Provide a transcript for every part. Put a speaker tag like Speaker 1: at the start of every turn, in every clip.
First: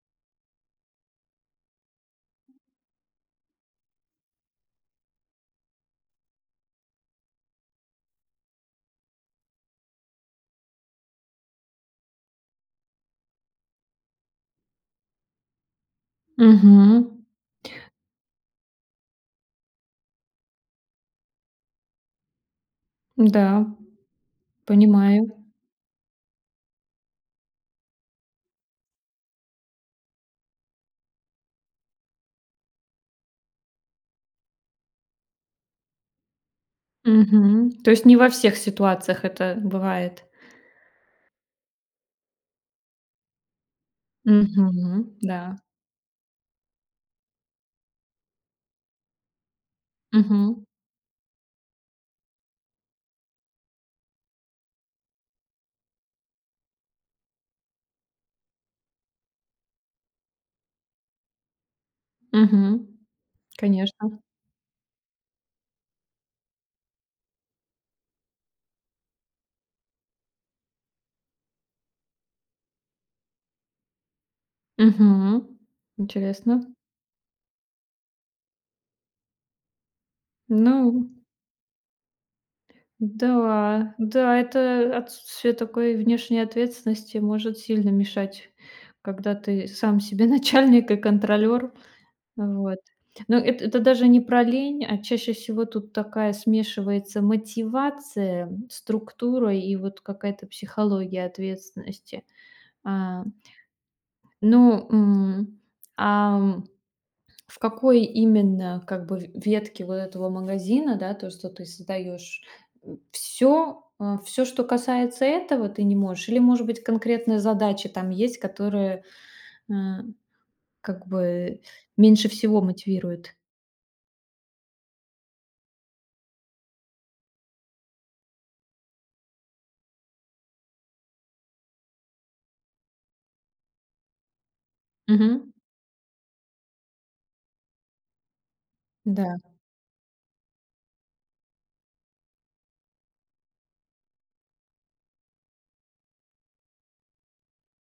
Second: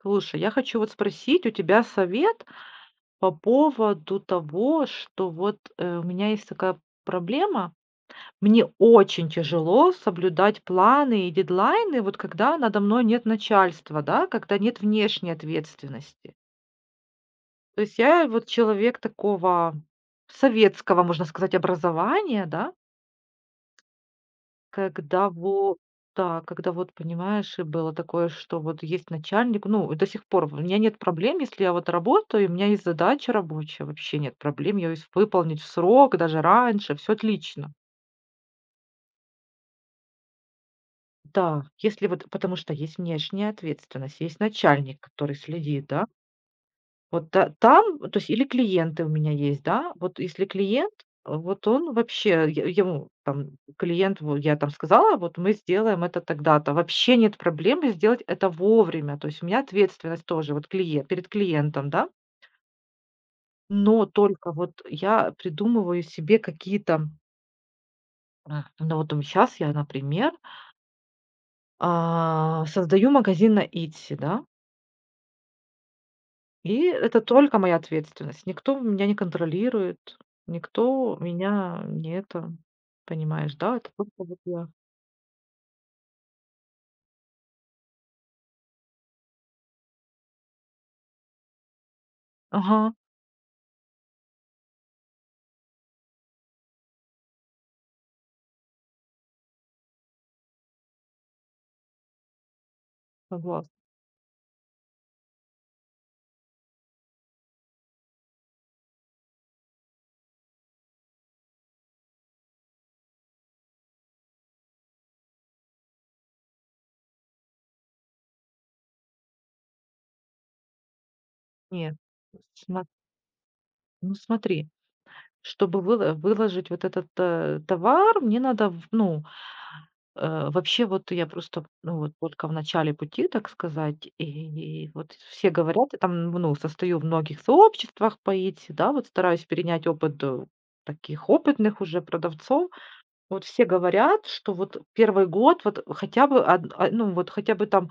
Speaker 1: Слушай, я хочу вот спросить у тебя совет по поводу того, что вот, у меня есть такая проблема. Мне очень тяжело соблюдать планы и дедлайны, вот когда надо мной нет начальства, да, когда нет внешней ответственности.
Speaker 2: Мгм.
Speaker 1: То есть я вот человек такого советского, можно сказать, образования, да.
Speaker 2: Да, понимаю.
Speaker 1: Когда вот да, когда вот, понимаешь, и было такое, что вот есть начальник, ну, и до сих пор у меня нет проблем, если я вот работаю, и у меня есть задача рабочая, вообще нет проблем, я ее с выполнить в срок, даже раньше, все
Speaker 2: Мгм.
Speaker 1: отлично.
Speaker 2: То есть не во всех ситуациях это бывает.
Speaker 1: Да, если вот потому что есть внешняя ответственность, есть начальник,
Speaker 2: Мгм.
Speaker 1: который
Speaker 2: Да.
Speaker 1: следит, да. Вот та там, то есть или клиенты у меня есть, да. Вот если
Speaker 2: Мгм.
Speaker 1: клиент, вот он вообще, я ему там клиент, во я там сказала: "Вот мы сделаем это тогда-то". Вообще нет проблемы сделать это вовремя. То есть у меня ответственность тоже вот клиент перед клиентом, да.
Speaker 2: Мгм.
Speaker 1: Но
Speaker 2: Конечно.
Speaker 1: только вот я придумываю себе какие-то, ну, вот сейчас я, например, создаю магазин на "Итси", да.
Speaker 2: Мгм. Интересно.
Speaker 1: И это только моя ответственность. Никто меня не контролирует,
Speaker 2: Ну
Speaker 1: никто меня не это понимаешь, да? Это
Speaker 2: да,
Speaker 1: только
Speaker 2: да,
Speaker 1: вот я.
Speaker 2: это отсутствие такой внешней ответственности может сильно мешать, когда ты сам себе начальник и контролер. Вот.
Speaker 1: Ага,
Speaker 2: Но это даже не про лень, а чаще всего тут такая смешивается мотивация, структура и вот какая-то психология ответственности. А,
Speaker 1: согласна.
Speaker 2: ну, ам, в какой именно как бы в ветке вот этого магазина, да, то, что ты создаешь, все, все, что касается этого, ты не можешь? Или, может быть, конкретные задачи там есть, которые а, как бы
Speaker 1: Нет,
Speaker 2: меньше всего
Speaker 1: смо
Speaker 2: мотивируют?
Speaker 1: ну, смотри, чтобы выла выложить вот этот, товар, мне надо в ну, вообще вот я просто, ну, вот только в начале пути, так сказать, и вот все
Speaker 2: Мгм.
Speaker 1: говорят, я там, ну, состою в многих сообществах по Etsy, да, вот
Speaker 2: Да.
Speaker 1: стараюсь перенять опыт, таких опытных уже продавцов. Вот все говорят, что вот первый год, вот хотя бы од а, ну, вот хотя бы там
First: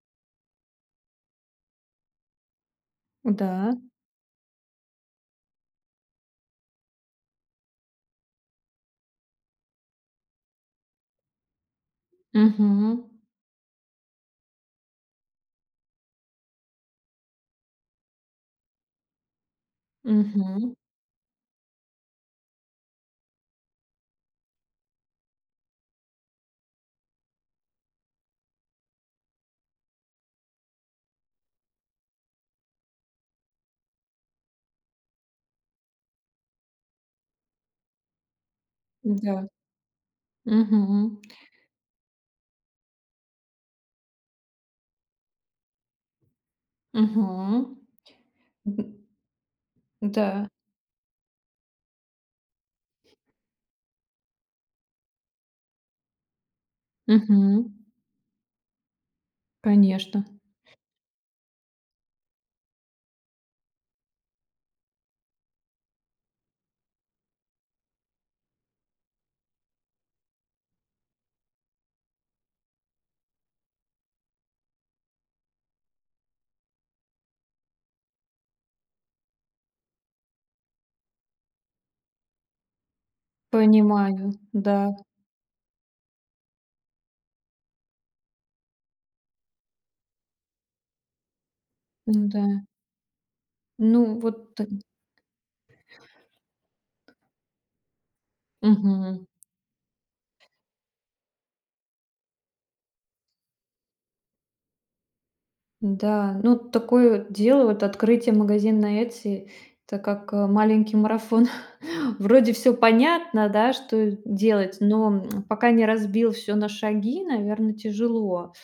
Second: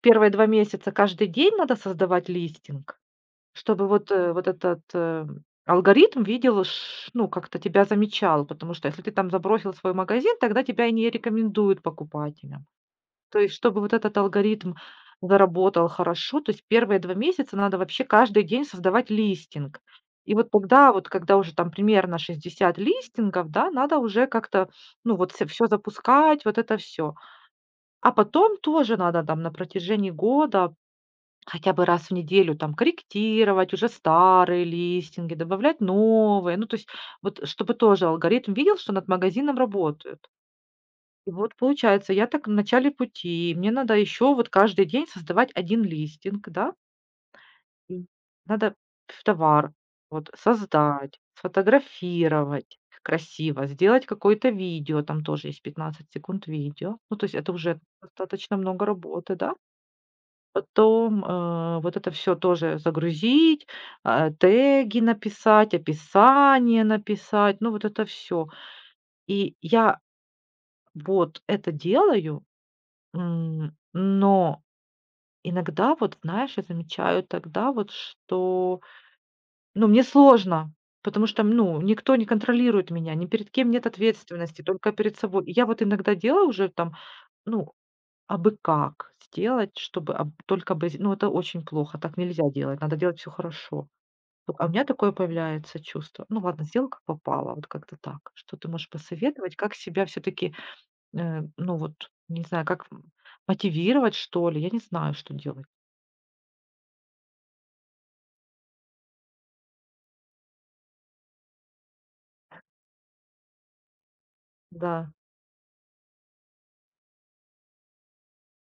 Speaker 1: первые 2 месяца каждый день надо создавать листинг,
Speaker 2: Да.
Speaker 1: чтобы вот, вот этот, алгоритм видел, ш ну, как-то тебя замечал. Потому что если ты там забросил свой магазин, тогда тебя и не рекомендуют покупателям.
Speaker 2: Мгм.
Speaker 1: То есть, чтобы вот этот алгоритм заработал хорошо, то есть первые 2 месяца надо вообще каждый день создавать листинг. И вот
Speaker 2: Мгм.
Speaker 1: тогда, вот когда уже там примерно 60 листингов, да, надо уже как-то, ну, вот все, всё запускать, вот это все. А потом тоже надо там на протяжении года хотя бы раз в неделю там корректировать уже старые листинги, добавлять новые. Ну, то есть вот чтобы тоже алгоритм видел, что над
Speaker 2: Да.
Speaker 1: магазином работают.
Speaker 2: Мгм.
Speaker 1: И вот получается, я так в начале пути, и мне надо еще вот каждый день создавать один листинг, да.
Speaker 2: Мгм.
Speaker 1: М. Надо в товар
Speaker 2: М,
Speaker 1: вот
Speaker 2: да.
Speaker 1: создать, сфотографировать красиво, сделать какое-то видео, там тоже есть 15 секунд видео. Ну, то есть это
Speaker 2: Мгм.
Speaker 1: уже достаточно много работы, да.
Speaker 2: Конечно.
Speaker 1: Потом, вот это все тоже загрузить, теги написать, описание написать, ну, вот это все. И я вот это делаю. М, но иногда вот, знаешь, я замечаю тогда вот, что, ну, мне сложно, потому что, ну, никто не контролирует меня, ни перед кем нет
Speaker 2: Понимаю.
Speaker 1: ответственности,
Speaker 2: Да.
Speaker 1: только перед собой. И я вот иногда делаю уже там, ну, абы как сделать, чтобы только бы, ну, это очень плохо, так
Speaker 2: Да.
Speaker 1: нельзя делать, надо делать все хорошо.
Speaker 2: Ну, вот
Speaker 1: Ну,
Speaker 2: т
Speaker 1: а у меня такое появляется чувство. Ну ладно, сделка попала, вот как-то так. Что ты можешь
Speaker 2: Мгм.
Speaker 1: посоветовать, как себя все-таки ну вот, не знаю, как мотивировать, что ли, я не знаю, что делать.
Speaker 2: Да. Ну, такое вот дело, вот открытие магазина на "Этси" — это как, маленький марафон. Вроде все понятно, да, что делать,
Speaker 1: Да,
Speaker 2: но, пока не разбил все на шаги, наверное, тяжело.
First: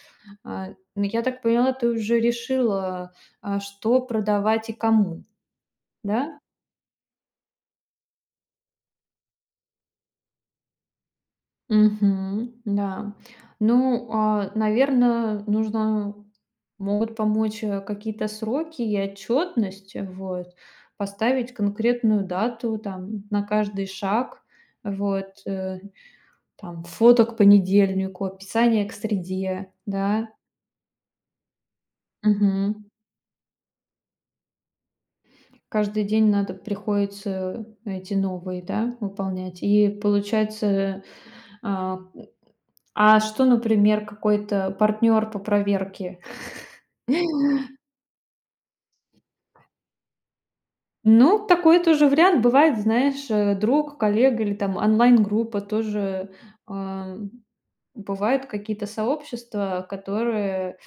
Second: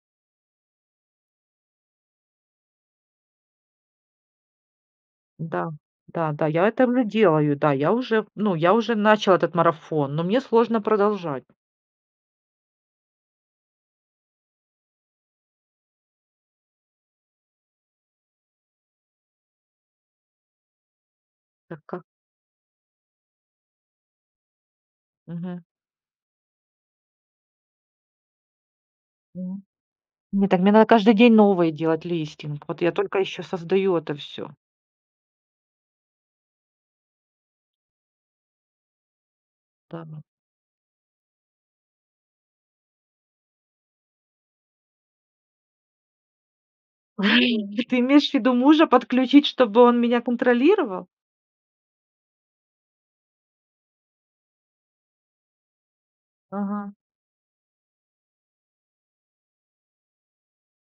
Speaker 2: А, ну, я так поняла, ты уже решила, что продавать и кому,
Speaker 1: да,
Speaker 2: да?
Speaker 1: да, я это уже делаю, да, я уже, ну, я уже начала этот марафон, но мне сложно продолжать.
Speaker 2: Мгм. Да. Ну, наверное, нужно могут помочь, какие-то сроки и отчетность, вот. Поставить
Speaker 1: Так как?
Speaker 2: конкретную дату там на каждый шаг, вот,
Speaker 1: Мгм.
Speaker 2: там фото к понедельнику, описание к
Speaker 1: Мгм.
Speaker 2: среде, да.
Speaker 1: Не, так мне надо каждый день новые делать листинг. Вот
Speaker 2: Мгм.
Speaker 1: я только еще создаю это все.
Speaker 2: Каждый день надо приходится эти новые, да, выполнять. И
Speaker 1: Да.
Speaker 2: получается, а что, например, какой-то партнер по проверке?
Speaker 1: Ты имеешь в виду мужа подключить, чтобы он меня контролировал?
Speaker 2: Ну, такой тоже вариант бывает, знаешь, друг, коллега или там онлайн-группа тоже.
Speaker 1: Ага.
Speaker 2: Ам, бывают какие-то сообщества, которые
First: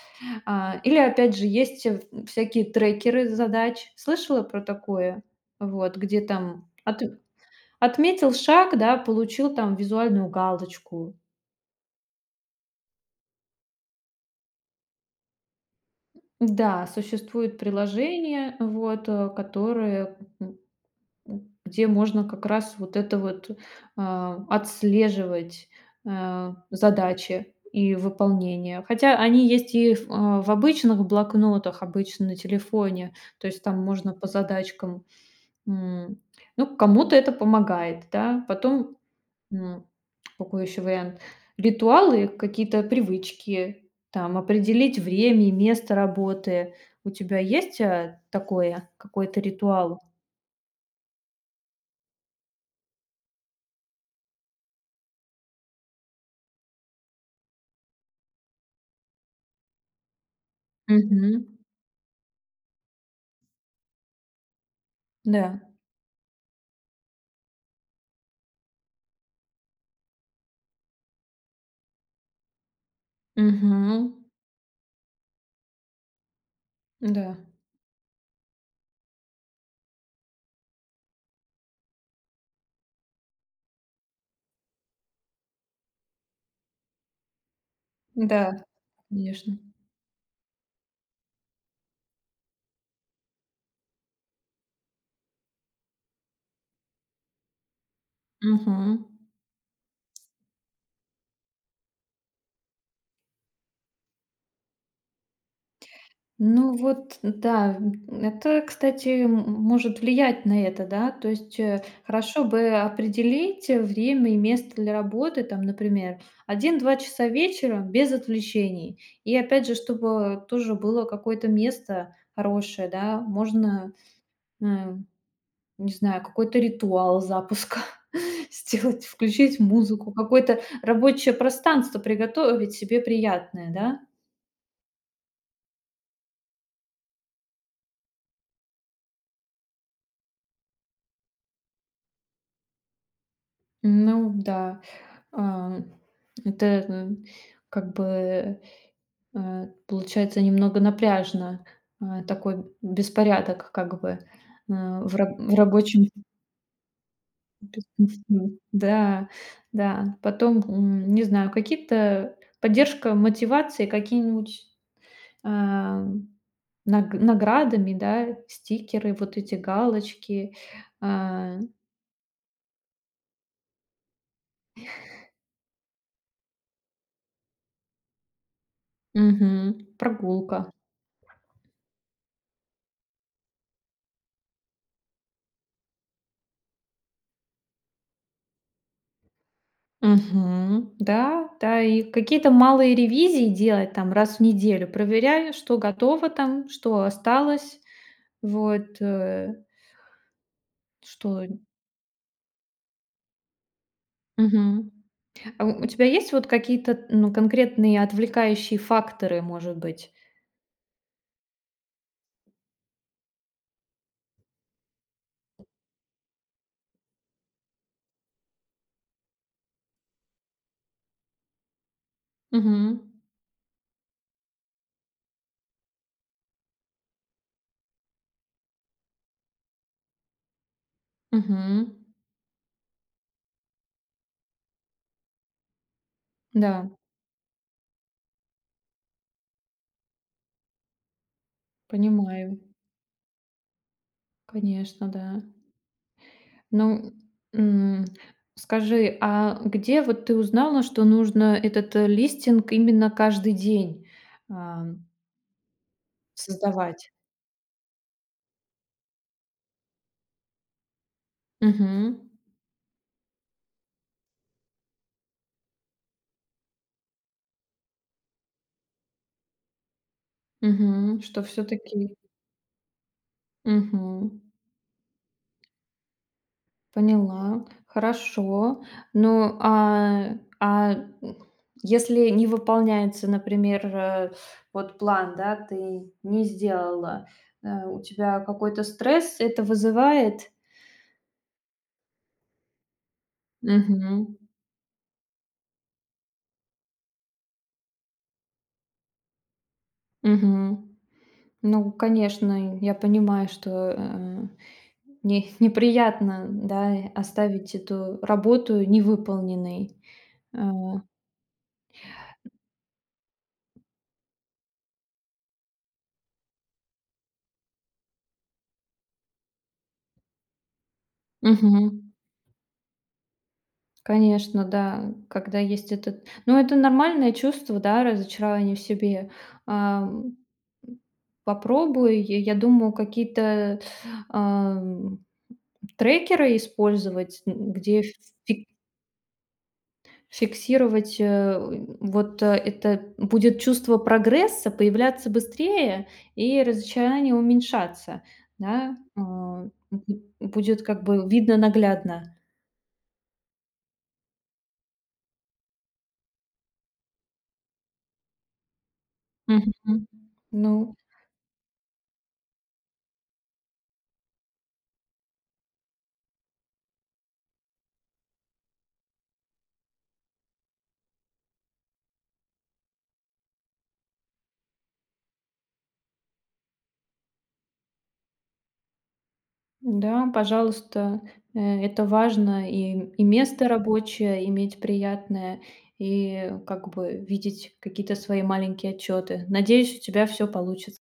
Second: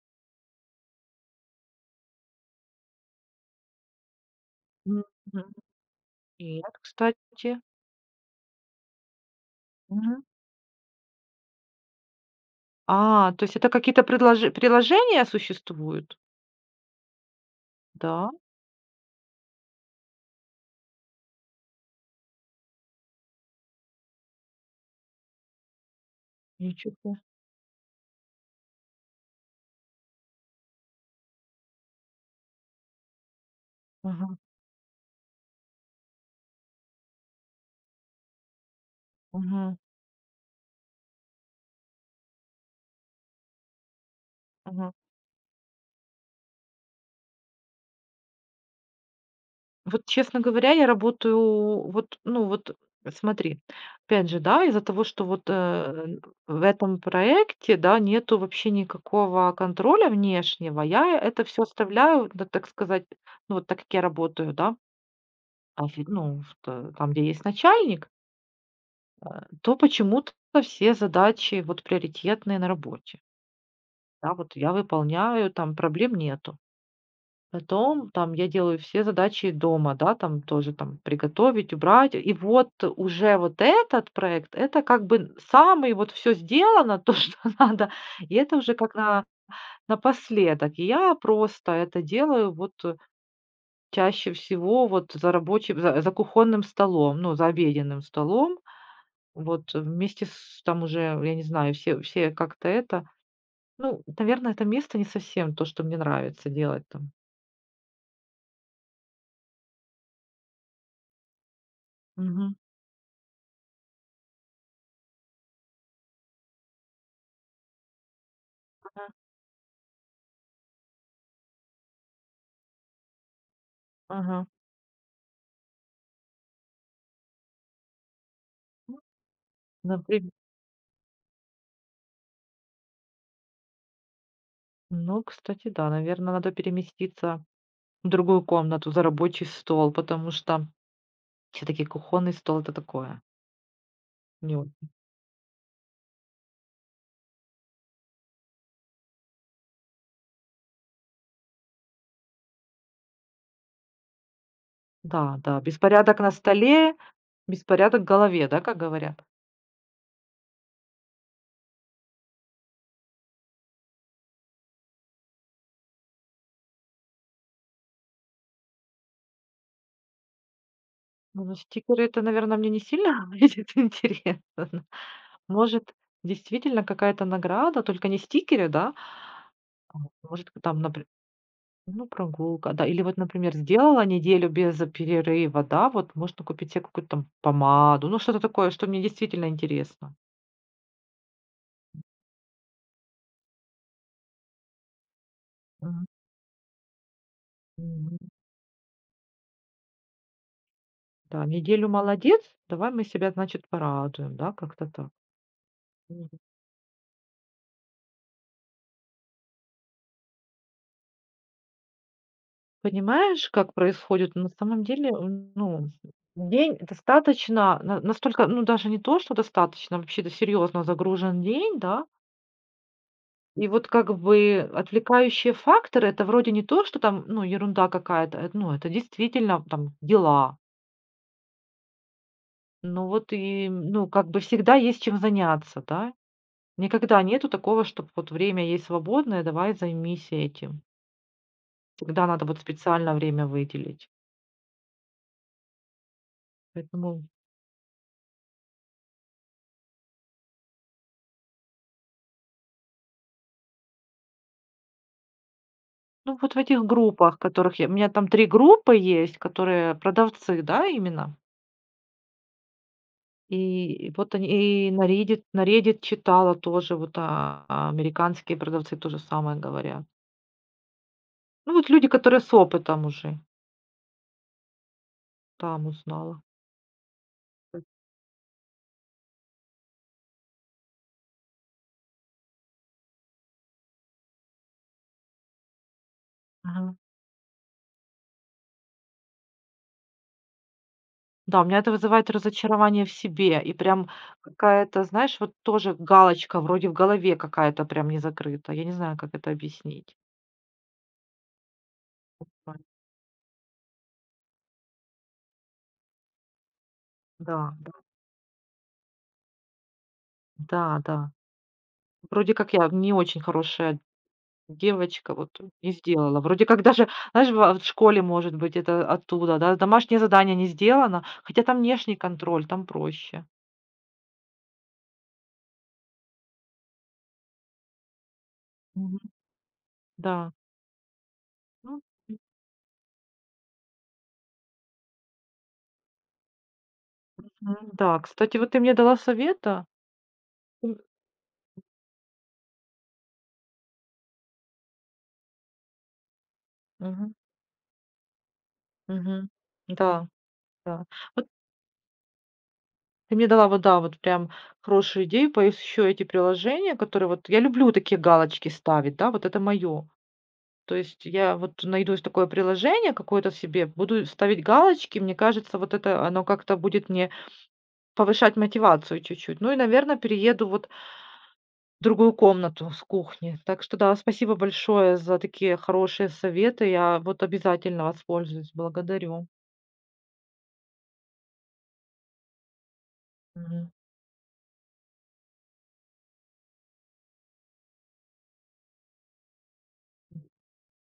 Speaker 2: или опять же есть, всякие трекеры задач. Слышала про такое?
Speaker 1: Мгм.
Speaker 2: Вот, где
Speaker 1: Нет,
Speaker 2: там от
Speaker 1: кстати.
Speaker 2: отметил шаг, да, получил там
Speaker 1: Мгм.
Speaker 2: визуальную галочку.
Speaker 1: А, то есть это какие-то предложе приложения существуют?
Speaker 2: Да, существуют
Speaker 1: Да,
Speaker 2: приложения, вот, которые, где можно как раз вот это вот отслеживать
Speaker 1: ничего себе.
Speaker 2: задачи и выполнение. Хотя они есть и в обычных блокнотах, обычно на телефоне, то есть там можно по
Speaker 1: Мгм,
Speaker 2: задачкам. м, Ну, кому-то это помогает, да. Потом
Speaker 1: мгм,
Speaker 2: М, какой еще вариант? Ритуалы, какие-то привычки, там,
Speaker 1: мгм.
Speaker 2: определить время и место работы. У тебя есть, такое, какой-то ритуал?
Speaker 1: Вот, честно говоря, я работаю, вот, ну, вот, смотри, опять же, да, из-за того, что вот, в этом проекте, да, нету вообще никакого контроля внешнего, я это
Speaker 2: Мгм.
Speaker 1: все оставляю, да, так сказать, ну, вот так как я работаю, да,
Speaker 2: Да.
Speaker 1: а ну, в т там, где есть начальник, то почему-то все задачи вот приоритетные на работе.
Speaker 2: Мгм.
Speaker 1: Да, вот я выполняю, там проблем нету.
Speaker 2: Да.
Speaker 1: Потом там я делаю все задачи дома, да, там тоже там приготовить, убрать. И вот уже вот этот проект — это как бы самый вот все сделано, то, что надо, и это
Speaker 2: Да,
Speaker 1: уже как на
Speaker 2: конечно.
Speaker 1: напоследок. И я просто это делаю вот, чаще всего вот за рабочим, за кухонным столом, ну, за обеденным столом.
Speaker 2: Мгм.
Speaker 1: Вот вместе с там уже, я не знаю, все как-то это. Ну, наверное, это место не совсем то, что мне нравится
Speaker 2: Ну
Speaker 1: делать там.
Speaker 2: вот, да, это, кстати, может влиять на это, да. То есть, хорошо
Speaker 1: Мгм.
Speaker 2: бы определить время и место для работы, там, например, 1–2 часа вечера без отвлечений.
Speaker 1: Мгм.
Speaker 2: И опять же, чтобы тоже было какое-то место хорошее, да, можно,
Speaker 1: Мгм.
Speaker 2: м, не знаю, какой-то ритуал запуска сделать, включить музыку,
Speaker 1: Например,
Speaker 2: какое-то рабочее пространство приготовить себе приятное, да.
Speaker 1: ну, кстати, да, наверное, надо переместиться в другую комнату за рабочий стол, потому что все таки кухонный стол — это такое.
Speaker 2: Ну
Speaker 1: Не о
Speaker 2: да. А, это, как бы, получается немного напряжно, такой беспорядок как бы,
Speaker 1: Да,
Speaker 2: в
Speaker 1: да,
Speaker 2: рабочем.
Speaker 1: беспорядок на столе, беспорядок в голове, да, как говорят?
Speaker 2: Да, да. Потом, не знаю, какие-то поддержка мотивации, какие-нибудь, а, наградами, да, стикеры, вот эти галочки,
Speaker 1: Ну,
Speaker 2: а,
Speaker 1: стикеры — это, наверное, мне не сильно будет интересно. Может, действительно какая-то награда, только не стикеры, да?
Speaker 2: мгм,
Speaker 1: А, может,
Speaker 2: прогулка.
Speaker 1: там, например. Ну, прогулка, да. Или вот, например, сделала неделю без перерыва, да, вот можно купить себе какую-то там помаду, ну, что-то такое, что мне действительно интересно.
Speaker 2: Мгм. Да, да, и какие-то малые ревизии делать там раз в неделю. Проверяю, что
Speaker 1: Мгм.
Speaker 2: готово там, что осталось,
Speaker 1: Мгм.
Speaker 2: вот, что.
Speaker 1: Да, неделю молодец, давай мы себя, значит, порадуем, да, как-то
Speaker 2: Мгм.
Speaker 1: так.
Speaker 2: А у тебя есть
Speaker 1: Мгм.
Speaker 2: вот какие-то, ну, конкретные отвлекающие факторы, может быть?
Speaker 1: Понимаешь, как происходит? На самом деле, ну, день достаточно, настолько, ну, даже не то, что достаточно, вообще-то серьезно загружен день, да.
Speaker 2: Мгм.
Speaker 1: И вот как бы отвлекающие факторы — это вроде не то, что там, ну, ерунда какая-то, ну, это действительно там дела.
Speaker 2: Мгм.
Speaker 1: Ну вот и, ну, как бы всегда есть чем заняться, да.
Speaker 2: Да,
Speaker 1: Никогда нету такого, чтоб вот время есть свободное, давай займись этим. Всегда надо
Speaker 2: понимаю.
Speaker 1: вот специально время выделить.
Speaker 2: Конечно, да. Ну,
Speaker 1: Поэтому,
Speaker 2: м, скажи, а где вот ты узнала, что нужно этот, листинг именно каждый день? А.
Speaker 1: ну, вот в этих
Speaker 2: Создавать.
Speaker 1: группах, которых я у меня там 3 группы есть, которые продавцы, да, именно.
Speaker 2: Мгм.
Speaker 1: И вот они и на Reddit читала тоже, вот, американские продавцы то же самое говорят.
Speaker 2: Мгм. Что все
Speaker 1: Ну, вот люди,
Speaker 2: таки.
Speaker 1: которые с опытом уже, там узнала.
Speaker 2: Поняла. Хорошо. Ну, если не выполняется, например, вот план, да, ты не
Speaker 1: Ага.
Speaker 2: сделала, у тебя какой-то стресс это вызывает?
Speaker 1: Да, у меня это вызывает разочарование в себе и прям
Speaker 2: Мгм.
Speaker 1: какая-то, знаешь, вот тоже галочка вроде в голове какая-то прям не закрыта. Я не знаю, как это объяснить.
Speaker 2: Мгм. Ну, конечно, я понимаю, что, не неприятно, да,
Speaker 1: Да,
Speaker 2: оставить
Speaker 1: да.
Speaker 2: эту работу невыполненной.
Speaker 1: Да,
Speaker 2: А.
Speaker 1: да. Вроде как я не очень хорошая девочка вот не сделала. Вроде как даже, знаешь, в школе, может быть, это оттуда, да. Домашнее задание не сделано, хотя там
Speaker 2: Мгм.
Speaker 1: внешний контроль, там проще.
Speaker 2: Конечно, да, когда есть этот ну, это нормальное чувство, да, разочарование в
Speaker 1: Мгм.
Speaker 2: себе. Ам,
Speaker 1: Да. Ну,
Speaker 2: попробуй, я думаю, какие-то, ам, трекеры использовать, н
Speaker 1: мгм,
Speaker 2: где
Speaker 1: да. Кстати,
Speaker 2: фи
Speaker 1: вот ты мне дала совета. М.
Speaker 2: фиксировать, вот это будет чувство прогресса появляться быстрее и
Speaker 1: Мгм,
Speaker 2: разочарование уменьшаться, да,
Speaker 1: мгм.
Speaker 2: бу
Speaker 1: Да,
Speaker 2: будет как
Speaker 1: да.
Speaker 2: бы
Speaker 1: Вот
Speaker 2: видно наглядно.
Speaker 1: ты мне дала вот, да, вот прям хорошую идею. Поищу эти приложения, которые вот я люблю такие галочки ставить, да, вот это
Speaker 2: Мгм.
Speaker 1: мое.
Speaker 2: Ну.
Speaker 1: То есть я вот найду такое приложение какое-то себе, буду ставить галочки. Мне кажется, вот это оно как-то будет мне повышать мотивацию чуть-чуть. Ну и, наверное, перееду вот в другую комнату с кухни. Так что да, спасибо большое за такие хорошие советы. Я вот обязательно воспользуюсь. Благодарю.
Speaker 2: Да, пожалуйста, э, это важно. И место
Speaker 1: Мгм.
Speaker 2: рабочее иметь приятное, и как бы видеть какие-то свои маленькие отчеты. Надеюсь, у тебя все получится.